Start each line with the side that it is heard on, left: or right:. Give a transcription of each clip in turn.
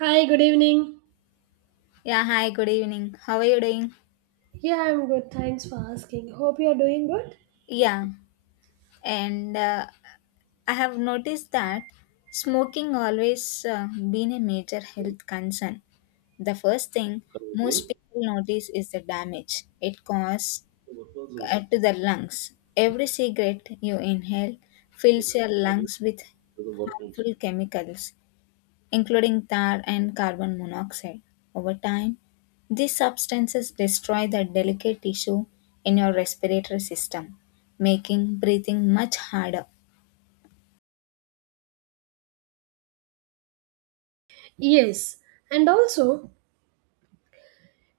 right: Hi, good evening.
left: Yeah, hi, good evening. How are you doing?
right: Yeah, I'm good. Thanks for asking. Hope you're doing good.
left: Yeah, and I have noticed that smoking always been a major health concern. The first thing most people notice is the damage it causes to the lungs. Every cigarette you inhale fills your lungs with harmful chemicals including tar and carbon monoxide. Over time, these substances destroy the delicate tissue in your respiratory system, making breathing much harder.
right: Yes, and also,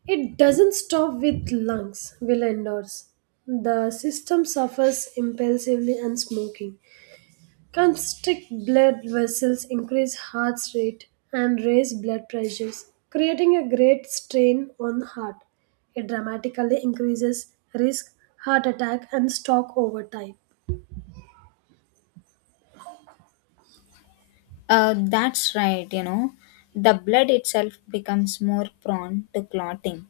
right: it doesn't stop with lungs, will endorse. The system suffers impulsively and smoking. Constrict blood vessels increase heart rate and raise blood pressures, creating a great strain on heart. It dramatically increases risk, heart attack, and stroke over time.
left: That's right, you know, the blood itself becomes more prone to clotting,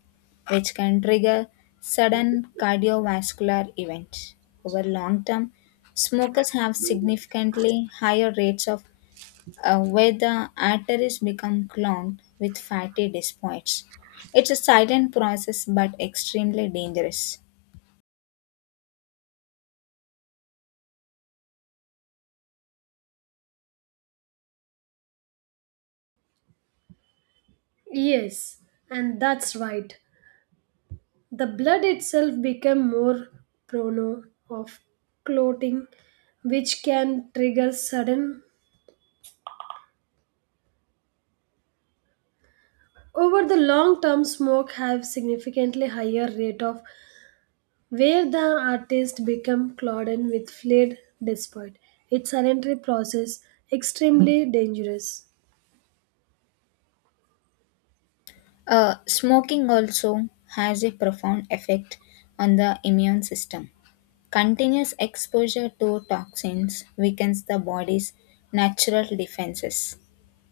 left: which can trigger sudden cardiovascular events. Over long term, smokers have significantly higher rates of where the arteries become clogged with fatty deposits. It's a silent process but extremely dangerous.
right: Yes, and that's right. The blood itself become more prone of clotting, which can trigger sudden. Over the long term, smoke have significantly higher rate of where the artist become clouded with fluid despite its voluntary process extremely dangerous.
left: Smoking also has a profound effect on the immune system. Continuous exposure to toxins weakens the body's natural defenses.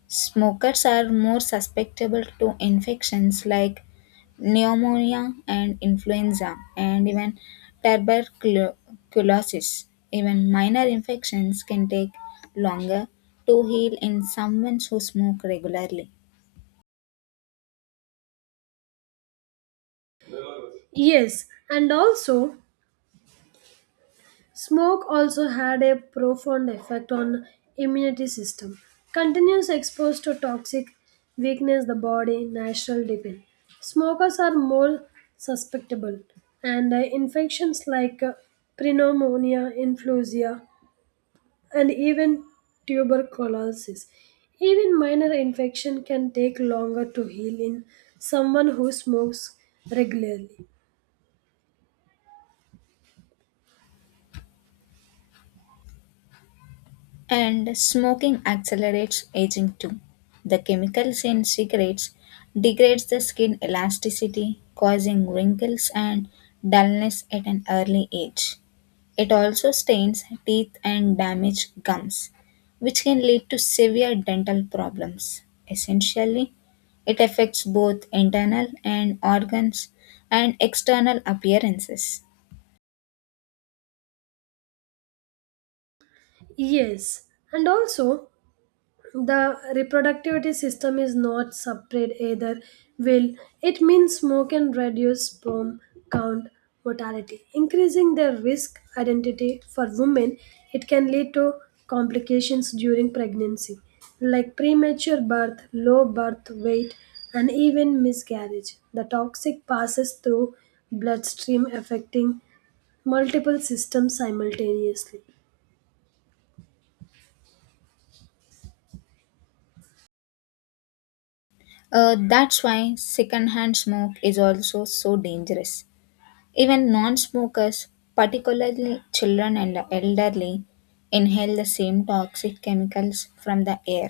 left: Smokers are more susceptible to infections like pneumonia and influenza, and even tuberculosis. Even minor infections can take longer to heal in someone who smoke regularly.
right: Yes, and also smoke also had a profound effect on immunity system. Continuous exposure to toxic weakness the body natural depend. Smokers are more susceptible and infections like pneumonia, influenza and even tuberculosis. Even minor infection can take longer to heal in someone who smokes regularly.
left: And smoking accelerates aging too. The chemicals in cigarettes degrades the skin elasticity, causing wrinkles and dullness at an early age. It also stains teeth and damages gums, which can lead to severe dental problems. Essentially, it affects both internal and organs and external appearances.
right: Yes, and also the reproductivity system is not separate either will it means smoke can reduce sperm count mortality increasing their risk identity for women it can lead to complications during pregnancy like premature birth low birth weight and even miscarriage the toxic passes through bloodstream affecting multiple systems simultaneously.
left: That's why secondhand smoke is also so dangerous. Even non smokers, particularly children and the elderly, inhale the same toxic chemicals from the air.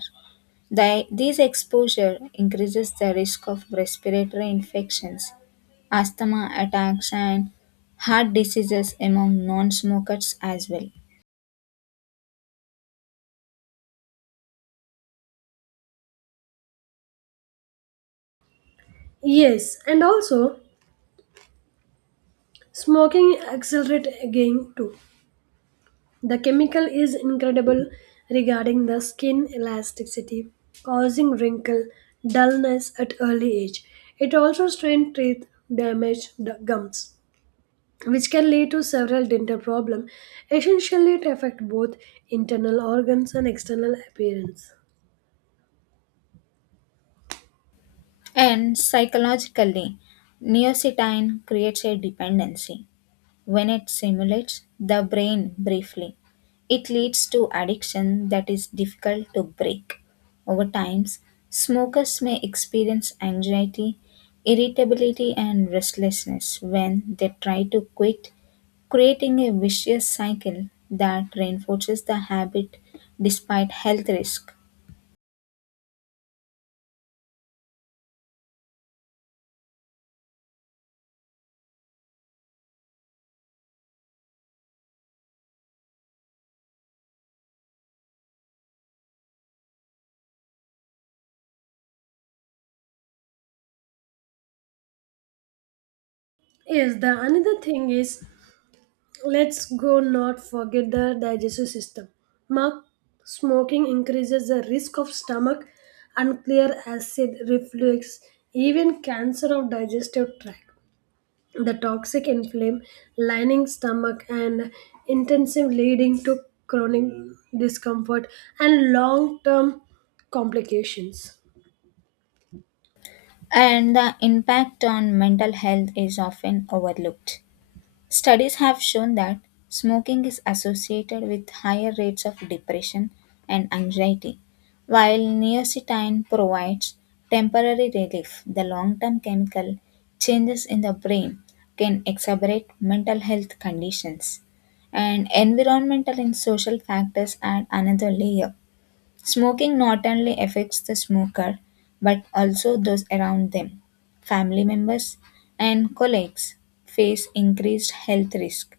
left: This exposure increases the risk of respiratory infections, asthma attacks, and heart diseases among non smokers as well.
right: Yes, and also smoking accelerates aging too. The chemical is incredible regarding the skin elasticity, causing wrinkle, dullness at early age. It also strains teeth, damage the gums, which can lead to several dental problems. Essentially, it affects both internal organs and external appearance.
left: And psychologically, neocitine creates a dependency. When it simulates the brain briefly, it leads to addiction that is difficult to break. Over time, smokers may experience anxiety, irritability, and restlessness when they try to quit, creating a vicious cycle that reinforces the habit despite health risk.
right: Yes, the another thing is let's go not forget the digestive system. Mark, smoking increases the risk of stomach, unclear acid reflux, even cancer of digestive tract. The toxic inflame lining stomach and intensive leading to chronic discomfort and long-term complications.
left: And the impact on mental health is often overlooked. Studies have shown that smoking is associated with higher rates of depression and anxiety. While neocitine provides temporary relief, the long term chemical changes in the brain can exacerbate mental health conditions. And environmental and social factors add another layer. Smoking not only affects the smoker but also those around them. Family members and colleagues face increased health risk,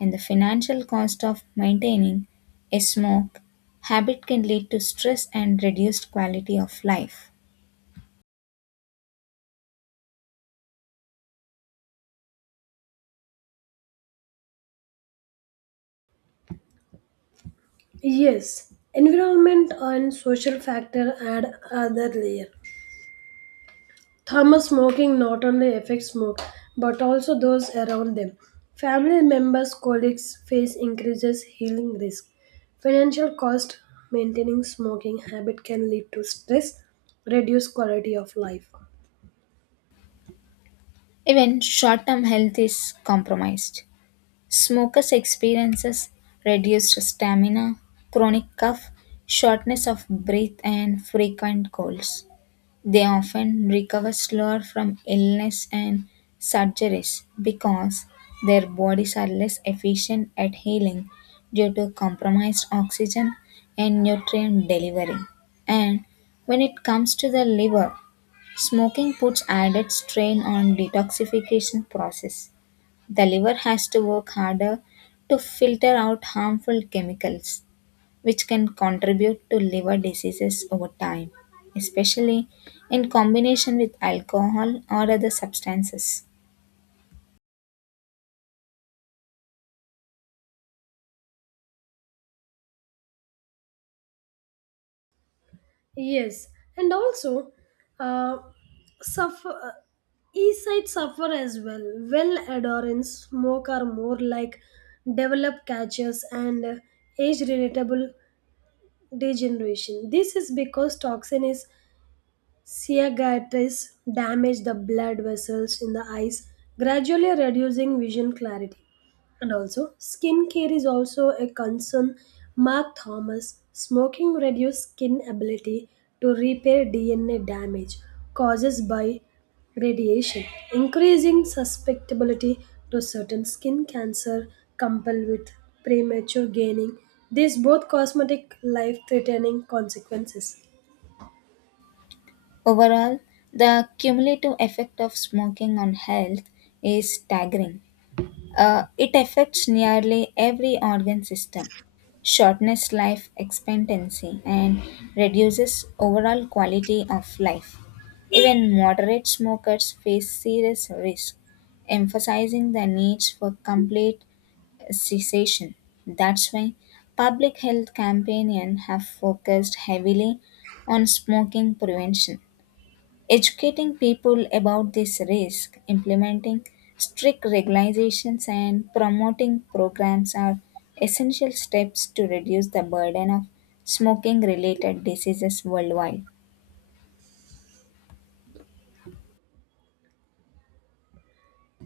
left: and the financial cost of maintaining a smoke habit can lead to stress and reduced quality of life.
right: Yes, environment and social factor add other layer. Thermal smoking not only affects smoke but also those around them. Family members, colleagues face increases healing risk. Financial cost maintaining smoking habit can lead to stress, reduced quality of life.
left: Even short-term health is compromised. Smokers experiences reduced stamina, chronic cough, shortness of breath and frequent colds. They often recover slower from illness and surgeries because their bodies are less efficient at healing due to compromised oxygen and nutrient delivery. And when it comes to the liver, smoking puts added strain on detoxification process. The liver has to work harder to filter out harmful chemicals which can contribute to liver diseases over time, especially in combination with alcohol or other substances.
right: Yes, and also uh, suffer. East side suffer as well. Well adherents smoke are more like developed catchers and age relatable degeneration. This is because toxin is Cicatrices damage the blood vessels in the eyes, gradually reducing vision clarity. And also, skin care is also a concern. Mark Thomas, smoking reduces skin ability to repair DNA damage caused by radiation, increasing susceptibility to certain skin cancer coupled with premature gaining. These both cosmetic life-threatening consequences.
left: Overall, the cumulative effect of smoking on health is staggering. It affects nearly every organ system, shortens life expectancy, and reduces overall quality of life. Even moderate smokers face serious risk, emphasizing the need for complete cessation. That's why public health campaigns have focused heavily on smoking prevention. Educating people about this risk, implementing strict regulations, and promoting programs are essential steps to reduce the burden of smoking related diseases worldwide.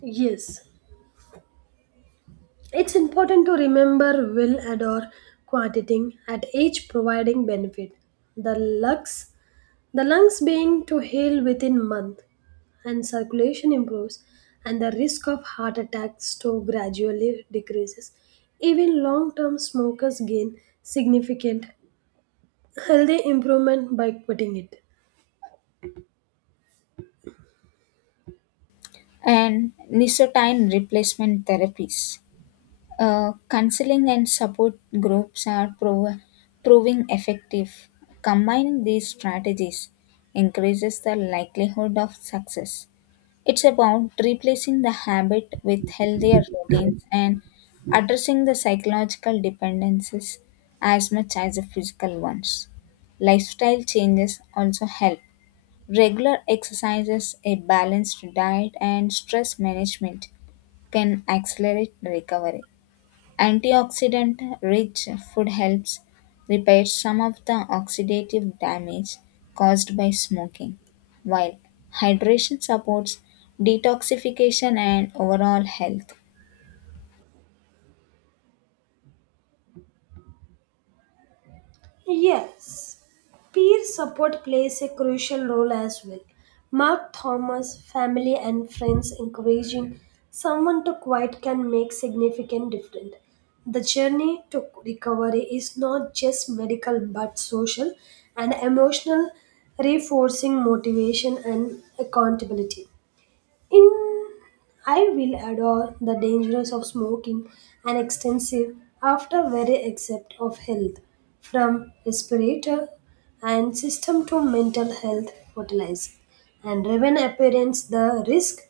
right: Yes, it's important to remember will adore quantitating at each providing benefit. The lungs, the lungs being to heal within month and circulation improves and the risk of heart attacks to gradually decreases. Even long-term smokers gain significant healthy improvement by quitting it.
left: And nicotine replacement therapies. Counseling and support groups are proving effective. Combining these strategies increases the likelihood of success. It's about replacing the habit with healthier routines and addressing the psychological dependencies as much as the physical ones. Lifestyle changes also help. Regular exercises, a balanced diet, and stress management can accelerate recovery. Antioxidant-rich food helps repair some of the oxidative damage caused by smoking, while hydration supports detoxification and overall health.
right: Yes, peer support plays a crucial role as well. Mark Thomas, family and friends encouraging someone to quit can make significant difference. The journey to recovery is not just medical but social and emotional, reinforcing motivation and accountability. In I will adore the dangers of smoking and extensive after very except of health from respirator and system to mental health fertilizer and even appearance the risk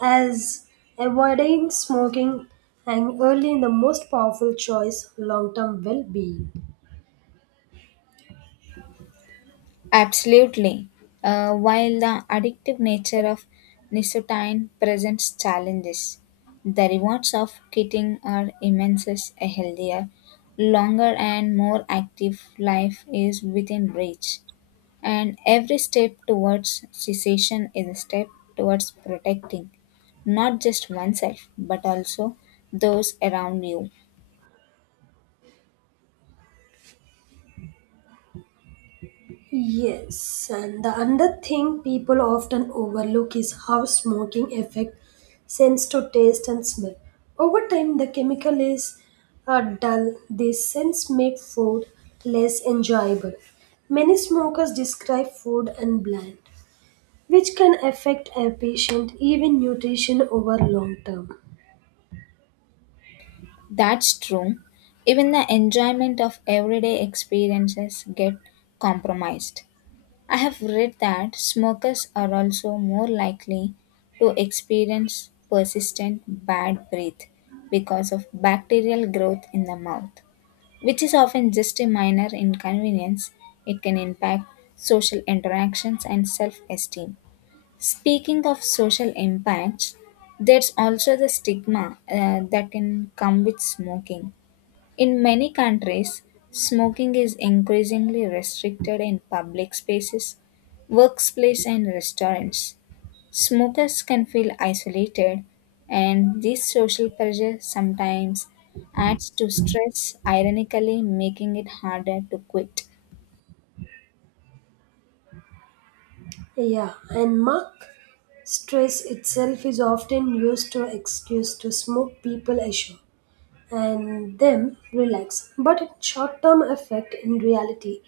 right: as avoiding smoking and early in the most powerful choice long term well being.
left: Absolutely. While the addictive nature of nicotine presents challenges, the rewards of quitting are immense. A healthier, longer, and more active life is within reach. And every step towards cessation is a step towards protecting not just oneself but also those around you.
right: Yes, and the other thing people often overlook is how smoking affects sense to taste and smell. Over time, the chemical is dull. These scents make food less enjoyable. Many smokers describe food and bland, which can affect a patient even nutrition over long term.
left: That's true. Even the enjoyment of everyday experiences get compromised. I have read that smokers are also more likely to experience persistent bad breath because of bacterial growth in the mouth, which is often just a minor inconvenience, it can impact social interactions and self esteem. Speaking of social impacts, there's also the stigma that can come with smoking. In many countries, smoking is increasingly restricted in public spaces, workplace, and restaurants. Smokers can feel isolated, and this social pressure sometimes adds to stress, ironically, making it harder to quit.
right: Yeah, and mark stress itself is often used to excuse to smoke people ashore, and them relax. But its short term effect in reality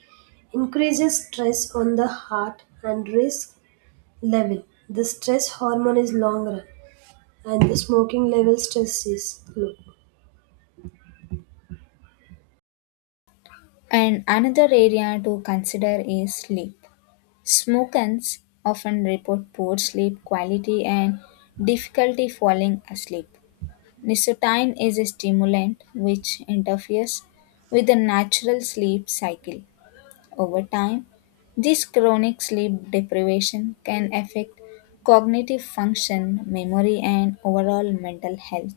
right: increases stress on the heart and risk level. The stress hormone is long run and the smoking level stress is low.
left: And another area to consider is sleep. Smokers often report poor sleep quality and difficulty falling asleep. Nicotine is a stimulant which interferes with the natural sleep cycle. Over time, this chronic sleep deprivation can affect cognitive function, memory, and overall mental health.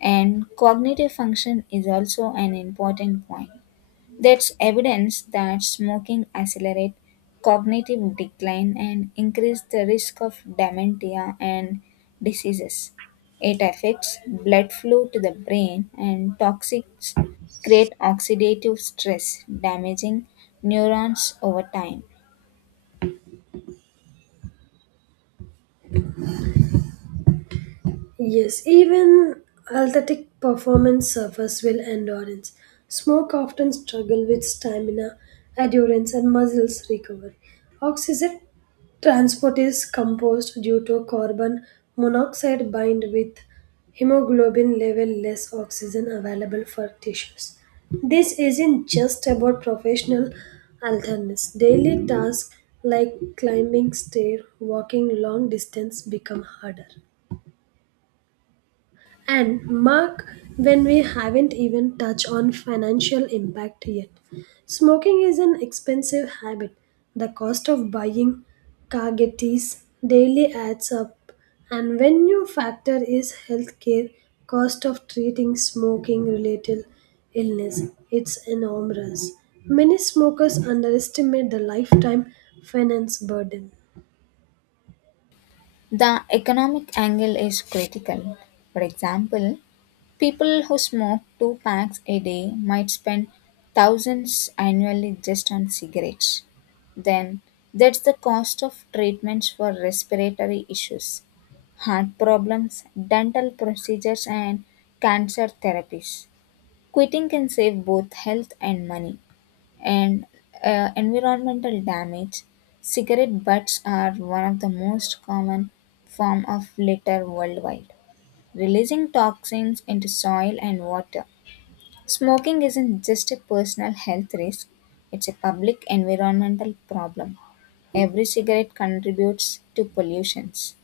left: And cognitive function is also an important point. That's evidence that smoking accelerates cognitive decline and increases the risk of dementia and diseases. It affects blood flow to the brain, and toxins create oxidative stress, damaging neurons over time.
right: Yes, even athletic performance suffers will endurance. Smoke often struggle with stamina, endurance, and muscles recovery. Oxygen transport is composed due to carbon monoxide bind with hemoglobin level less oxygen available for tissues. This isn't just about professional athletes. Daily tasks like climbing stair, walking long distance become harder. And Mark, when we haven't even touched on financial impact yet. Smoking is an expensive habit. The cost of buying Kagetis daily adds up. And when you factor is healthcare cost of treating smoking related illness, it's enormous. Many smokers underestimate the lifetime finance burden.
left: The economic angle is critical. For example, people who smoke two packs a day might spend thousands annually just on cigarettes. Then, that's the cost of treatments for respiratory issues, heart problems, dental procedures, and cancer therapies. Quitting can save both health and money. And environmental damage. Cigarette butts are one of the most common form of litter worldwide, releasing toxins into soil and water. Smoking isn't just a personal health risk, it's a public environmental problem. Every cigarette contributes to pollutions.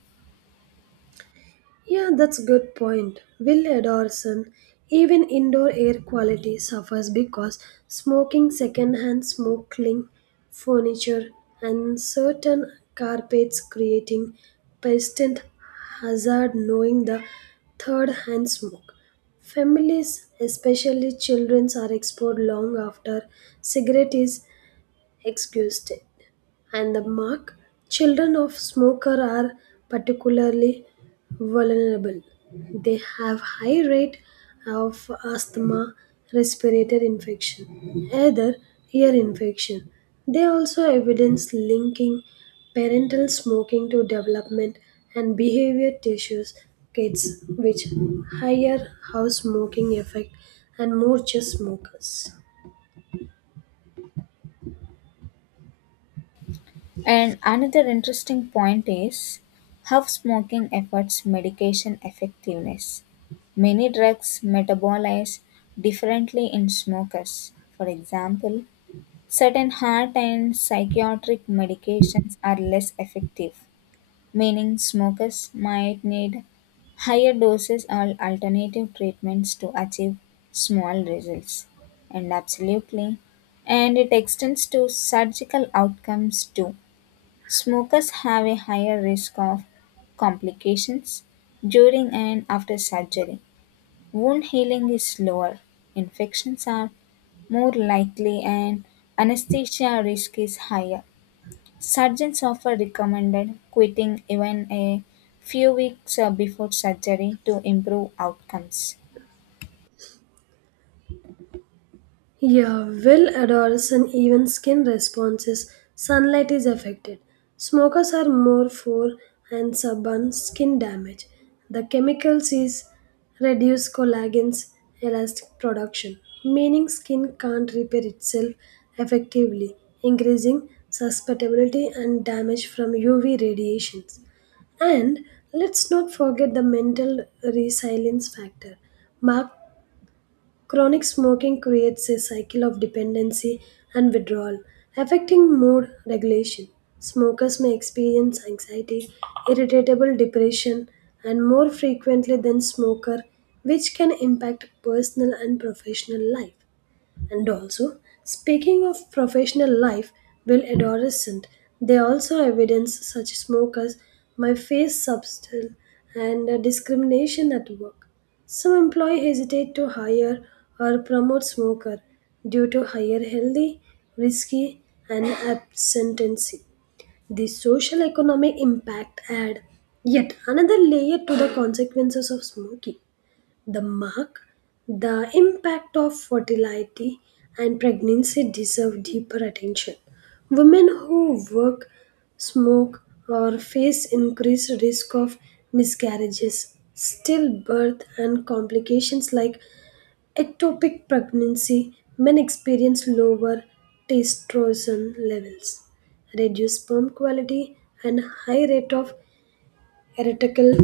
right: Yeah, that's a good point. Will Adorson, even indoor air quality suffers because smoking secondhand smoke cling furniture and certain carpets creating persistent hazard knowing the third hand smoke. Families, especially children, are exposed long after cigarette is exhausted and the mark, children of smoker are particularly vulnerable. They have high rate of asthma, respiratory infection, other ear infection. They also evidence linking parental smoking to development and behavior tissues kids which higher house smoking effect and more just smokers.
left: And another interesting point is how smoking affects medication effectiveness. Many drugs metabolize differently in smokers. For example, certain heart and psychiatric medications are less effective, meaning smokers might need higher doses or alternative treatments to achieve small results. And absolutely, and it extends to surgical outcomes too. Smokers have a higher risk of complications during and after surgery. Wound healing is slower, infections are more likely, and anesthesia risk is higher. Surgeons often recommended quitting even a few weeks before surgery to improve outcomes.
right: Yeah, will odors and even skin responses, sunlight is affected. Smokers are more for and stubborn skin damage. The chemicals is reduce collagen's elastic production, meaning skin can't repair itself effectively, increasing susceptibility and damage from UV radiations. And let's not forget the mental resilience factor. Mark chronic smoking creates a cycle of dependency and withdrawal, affecting mood regulation. Smokers may experience anxiety, irritable depression, and more frequently than smoker, which can impact personal and professional life. And also, speaking of professional life, will adolescent, they also evidence such smoke as my face subtle and discrimination at work. Some employee hesitate to hire or promote smoker due to higher healthy, risky, and absentancy. The social economic impact add yet another layer to the consequences of smoking the mark, the impact of fertility and pregnancy deserve deeper attention. Women who work, smoke, or face increased risk of miscarriages, stillbirth, and complications like ectopic pregnancy may experience lower testosterone levels, reduced sperm quality, and high rate of erectile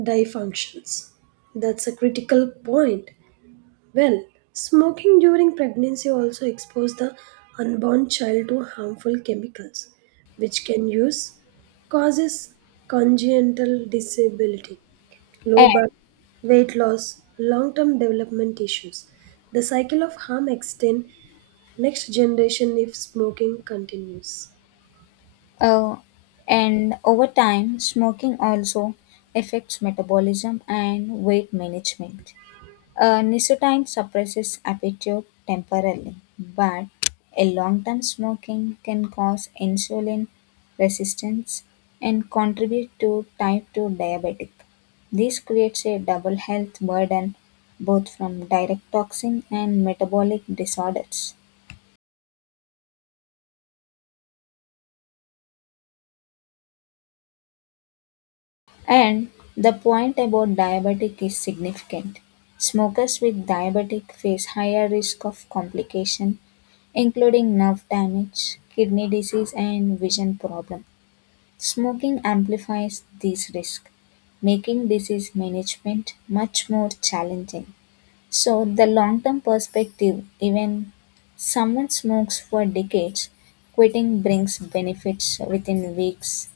right: dysfunctions. That's a critical point. Well, smoking during pregnancy also exposes the unborn child to harmful chemicals, which can use causes congenital disability, low
left: And,
right: birth, weight loss, long-term development issues. The cycle of harm extends next generation if smoking continues.
left: uh, and over time, smoking also affects metabolism and weight management. Nicotine suppresses appetite temporarily, but a long-term smoking can cause insulin resistance and contribute to type 2 diabetic. This creates a double health burden both from direct toxin and metabolic disorders. And the point about diabetic is significant. Smokers with diabetic face higher risk of complication, including nerve damage, kidney disease, and vision problem. Smoking amplifies these risks, making disease management much more challenging. So, the long term perspective, even someone smokes for decades, quitting brings benefits within weeks.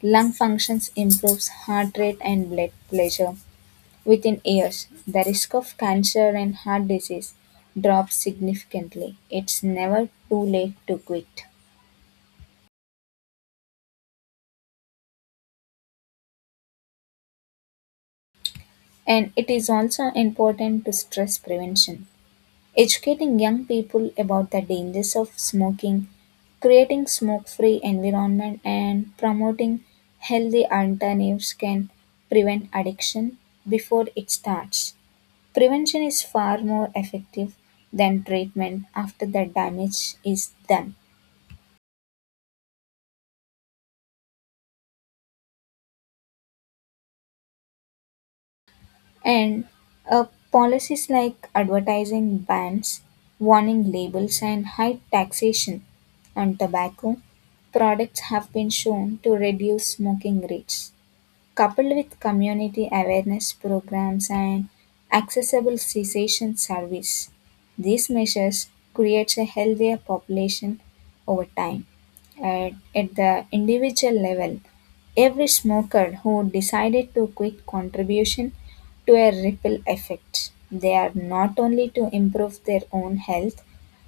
left: Lung functions improves heart rate and blood pressure within years. The risk of cancer and heart disease drops significantly. It's never too late to quit. And it is also important to stress prevention. Educating young people about the dangers of smoking, creating smoke free environment and promoting healthy alternatives can prevent addiction before it starts. Prevention is far more effective than treatment after the damage is done. And uh, policies like advertising bans, warning labels, and high taxation on tobacco products have been shown to reduce smoking rates coupled with community awareness programs and accessible cessation service. These measures creates a healthier population over time. At the individual level, every smoker who decided to quit contribution to a ripple effect. They are not only to improve their own health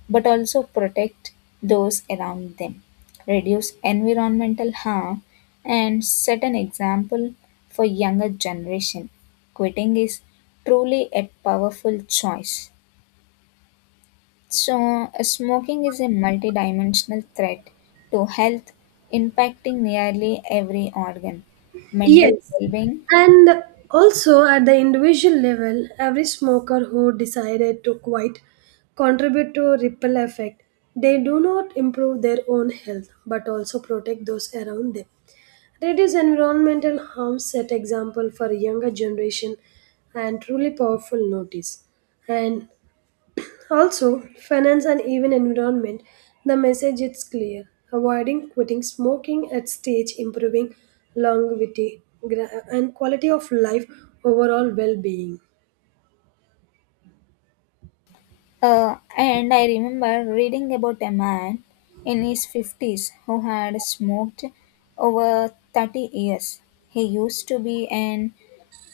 left: but also protect those around them, reduce environmental harm, and set an example for younger generation. Quitting is truly a powerful choice. So, smoking is a multidimensional threat to health, impacting nearly every organ, mental
right: Yes,
left: well-being.
right: and also at the individual level, every smoker who decided to quit contribute to a ripple effect. They do not improve their own health but also protect those around them. Reduce environmental harm set example for younger generation and truly powerful notice. And also, finance and even environment, the message is clear. Avoiding quitting smoking at stage, improving longevity gra- and quality of life, overall well being.
left: And I remember reading about a man in his 50s who had smoked over 30 years. He used to be an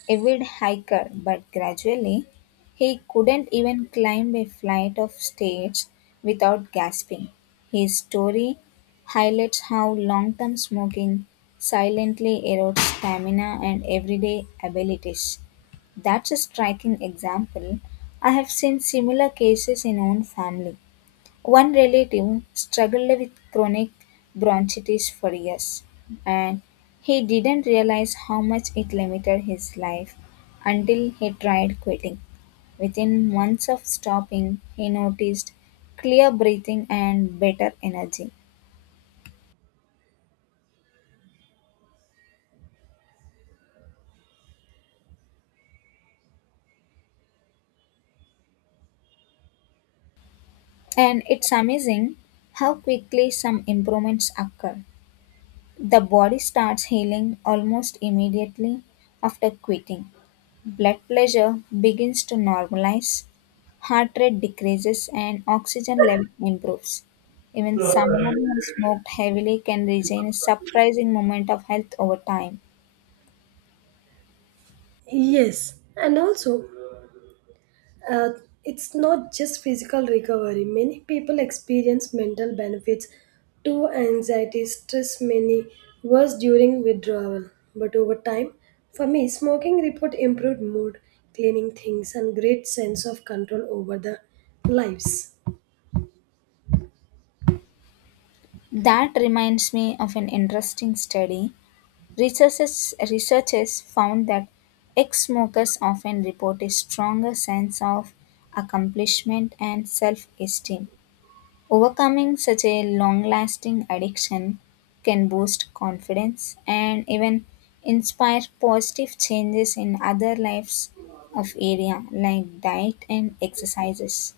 left: avid hiker, but gradually he couldn't even climb a flight of stairs without gasping. His story highlights how long term smoking silently erodes stamina and everyday abilities. That's a striking example. I have seen similar cases in own family. One relative struggled with chronic bronchitis for years, and he didn't realize how much it limited his life until he tried quitting. Within months of stopping, he noticed clear breathing and better energy. And it's amazing how quickly some improvements occur. The body starts healing almost immediately after quitting. Blood pressure begins to normalize, heart rate decreases, and oxygen level improves. Even someone who smoked heavily can regain a surprising amount of health over time.
right: Yes, and also Uh, it's not just physical recovery. Many people experience mental benefits to anxiety, stress, many worse during withdrawal. But over time, for me, smoking report improved mood, cleaning things, and great sense of control over the lives.
left: That reminds me of an interesting study. Researchers found that ex smokers often report a stronger sense of accomplishment and self esteem. Overcoming such a long lasting addiction can boost confidence and even inspire positive changes in other lives of area like diet and exercises.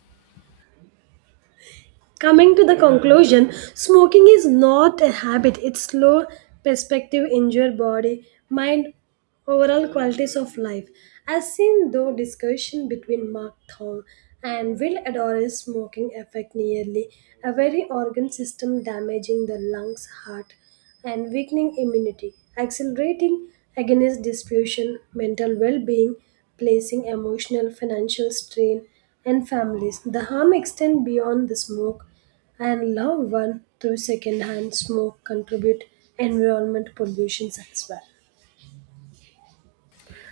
right: Coming to the conclusion, smoking is not a habit. It's slow perspective in your body, mind, overall qualities of life. As seen though discussion between Mark Thong and Will Adore's smoking affect nearly every organ system damaging the lungs, heart and weakening immunity, accelerating agonist dispersion, mental well-being, placing emotional financial strain and families. The harm extend beyond the smoke and loved one through secondhand smoke contribute environment pollutions as well.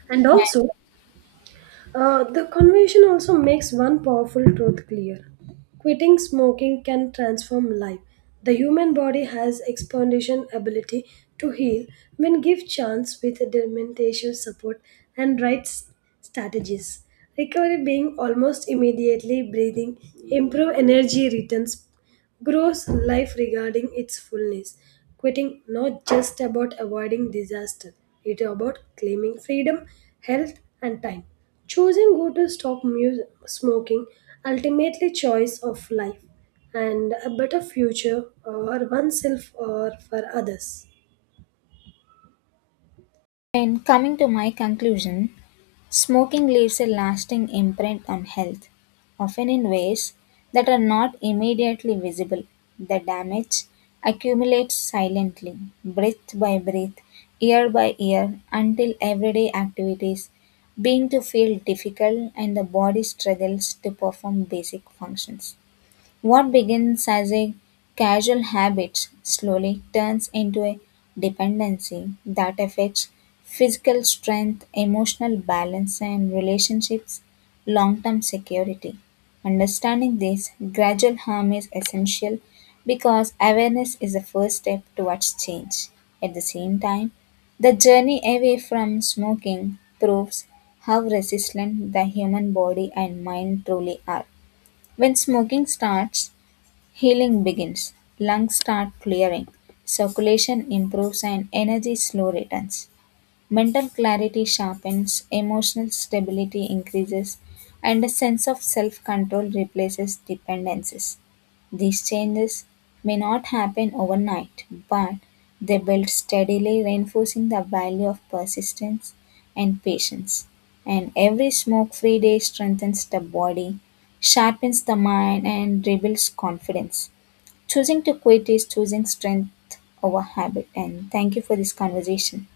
right: And also the conversation also makes one powerful truth clear. Quitting smoking can transform life. The human body has expansion ability to heal when give chance with determination support and right strategies. Recovery being almost immediately breathing, improve energy returns grows life regarding its fullness. Quitting not just about avoiding disaster, it is about claiming freedom, health, and time. Choosing go to stop smoking, ultimately choice of life and a better future or oneself or for others.
left: In coming to my conclusion, smoking leaves a lasting imprint on health, often in ways that are not immediately visible. The damage accumulates silently, breath by breath, year by year, until everyday activities begin to feel difficult and the body struggles to perform basic functions. What begins as a casual habit slowly turns into a dependency that affects physical strength, emotional balance, and relationships' long term security. Understanding this gradual harm is essential because awareness is the first step towards change. At the same time, the journey away from smoking proves how resistant the human body and mind truly are. When smoking starts, healing begins, lungs start clearing, circulation improves, and energy slow returns. Mental clarity sharpens, emotional stability increases, and a sense of self control replaces dependencies. These changes may not happen overnight, but they build steadily, reinforcing the value of persistence and patience. And every smoke free day strengthens the body, sharpens the mind, and rebuilds confidence. Choosing to quit is choosing strength over habit. And thank you for this conversation.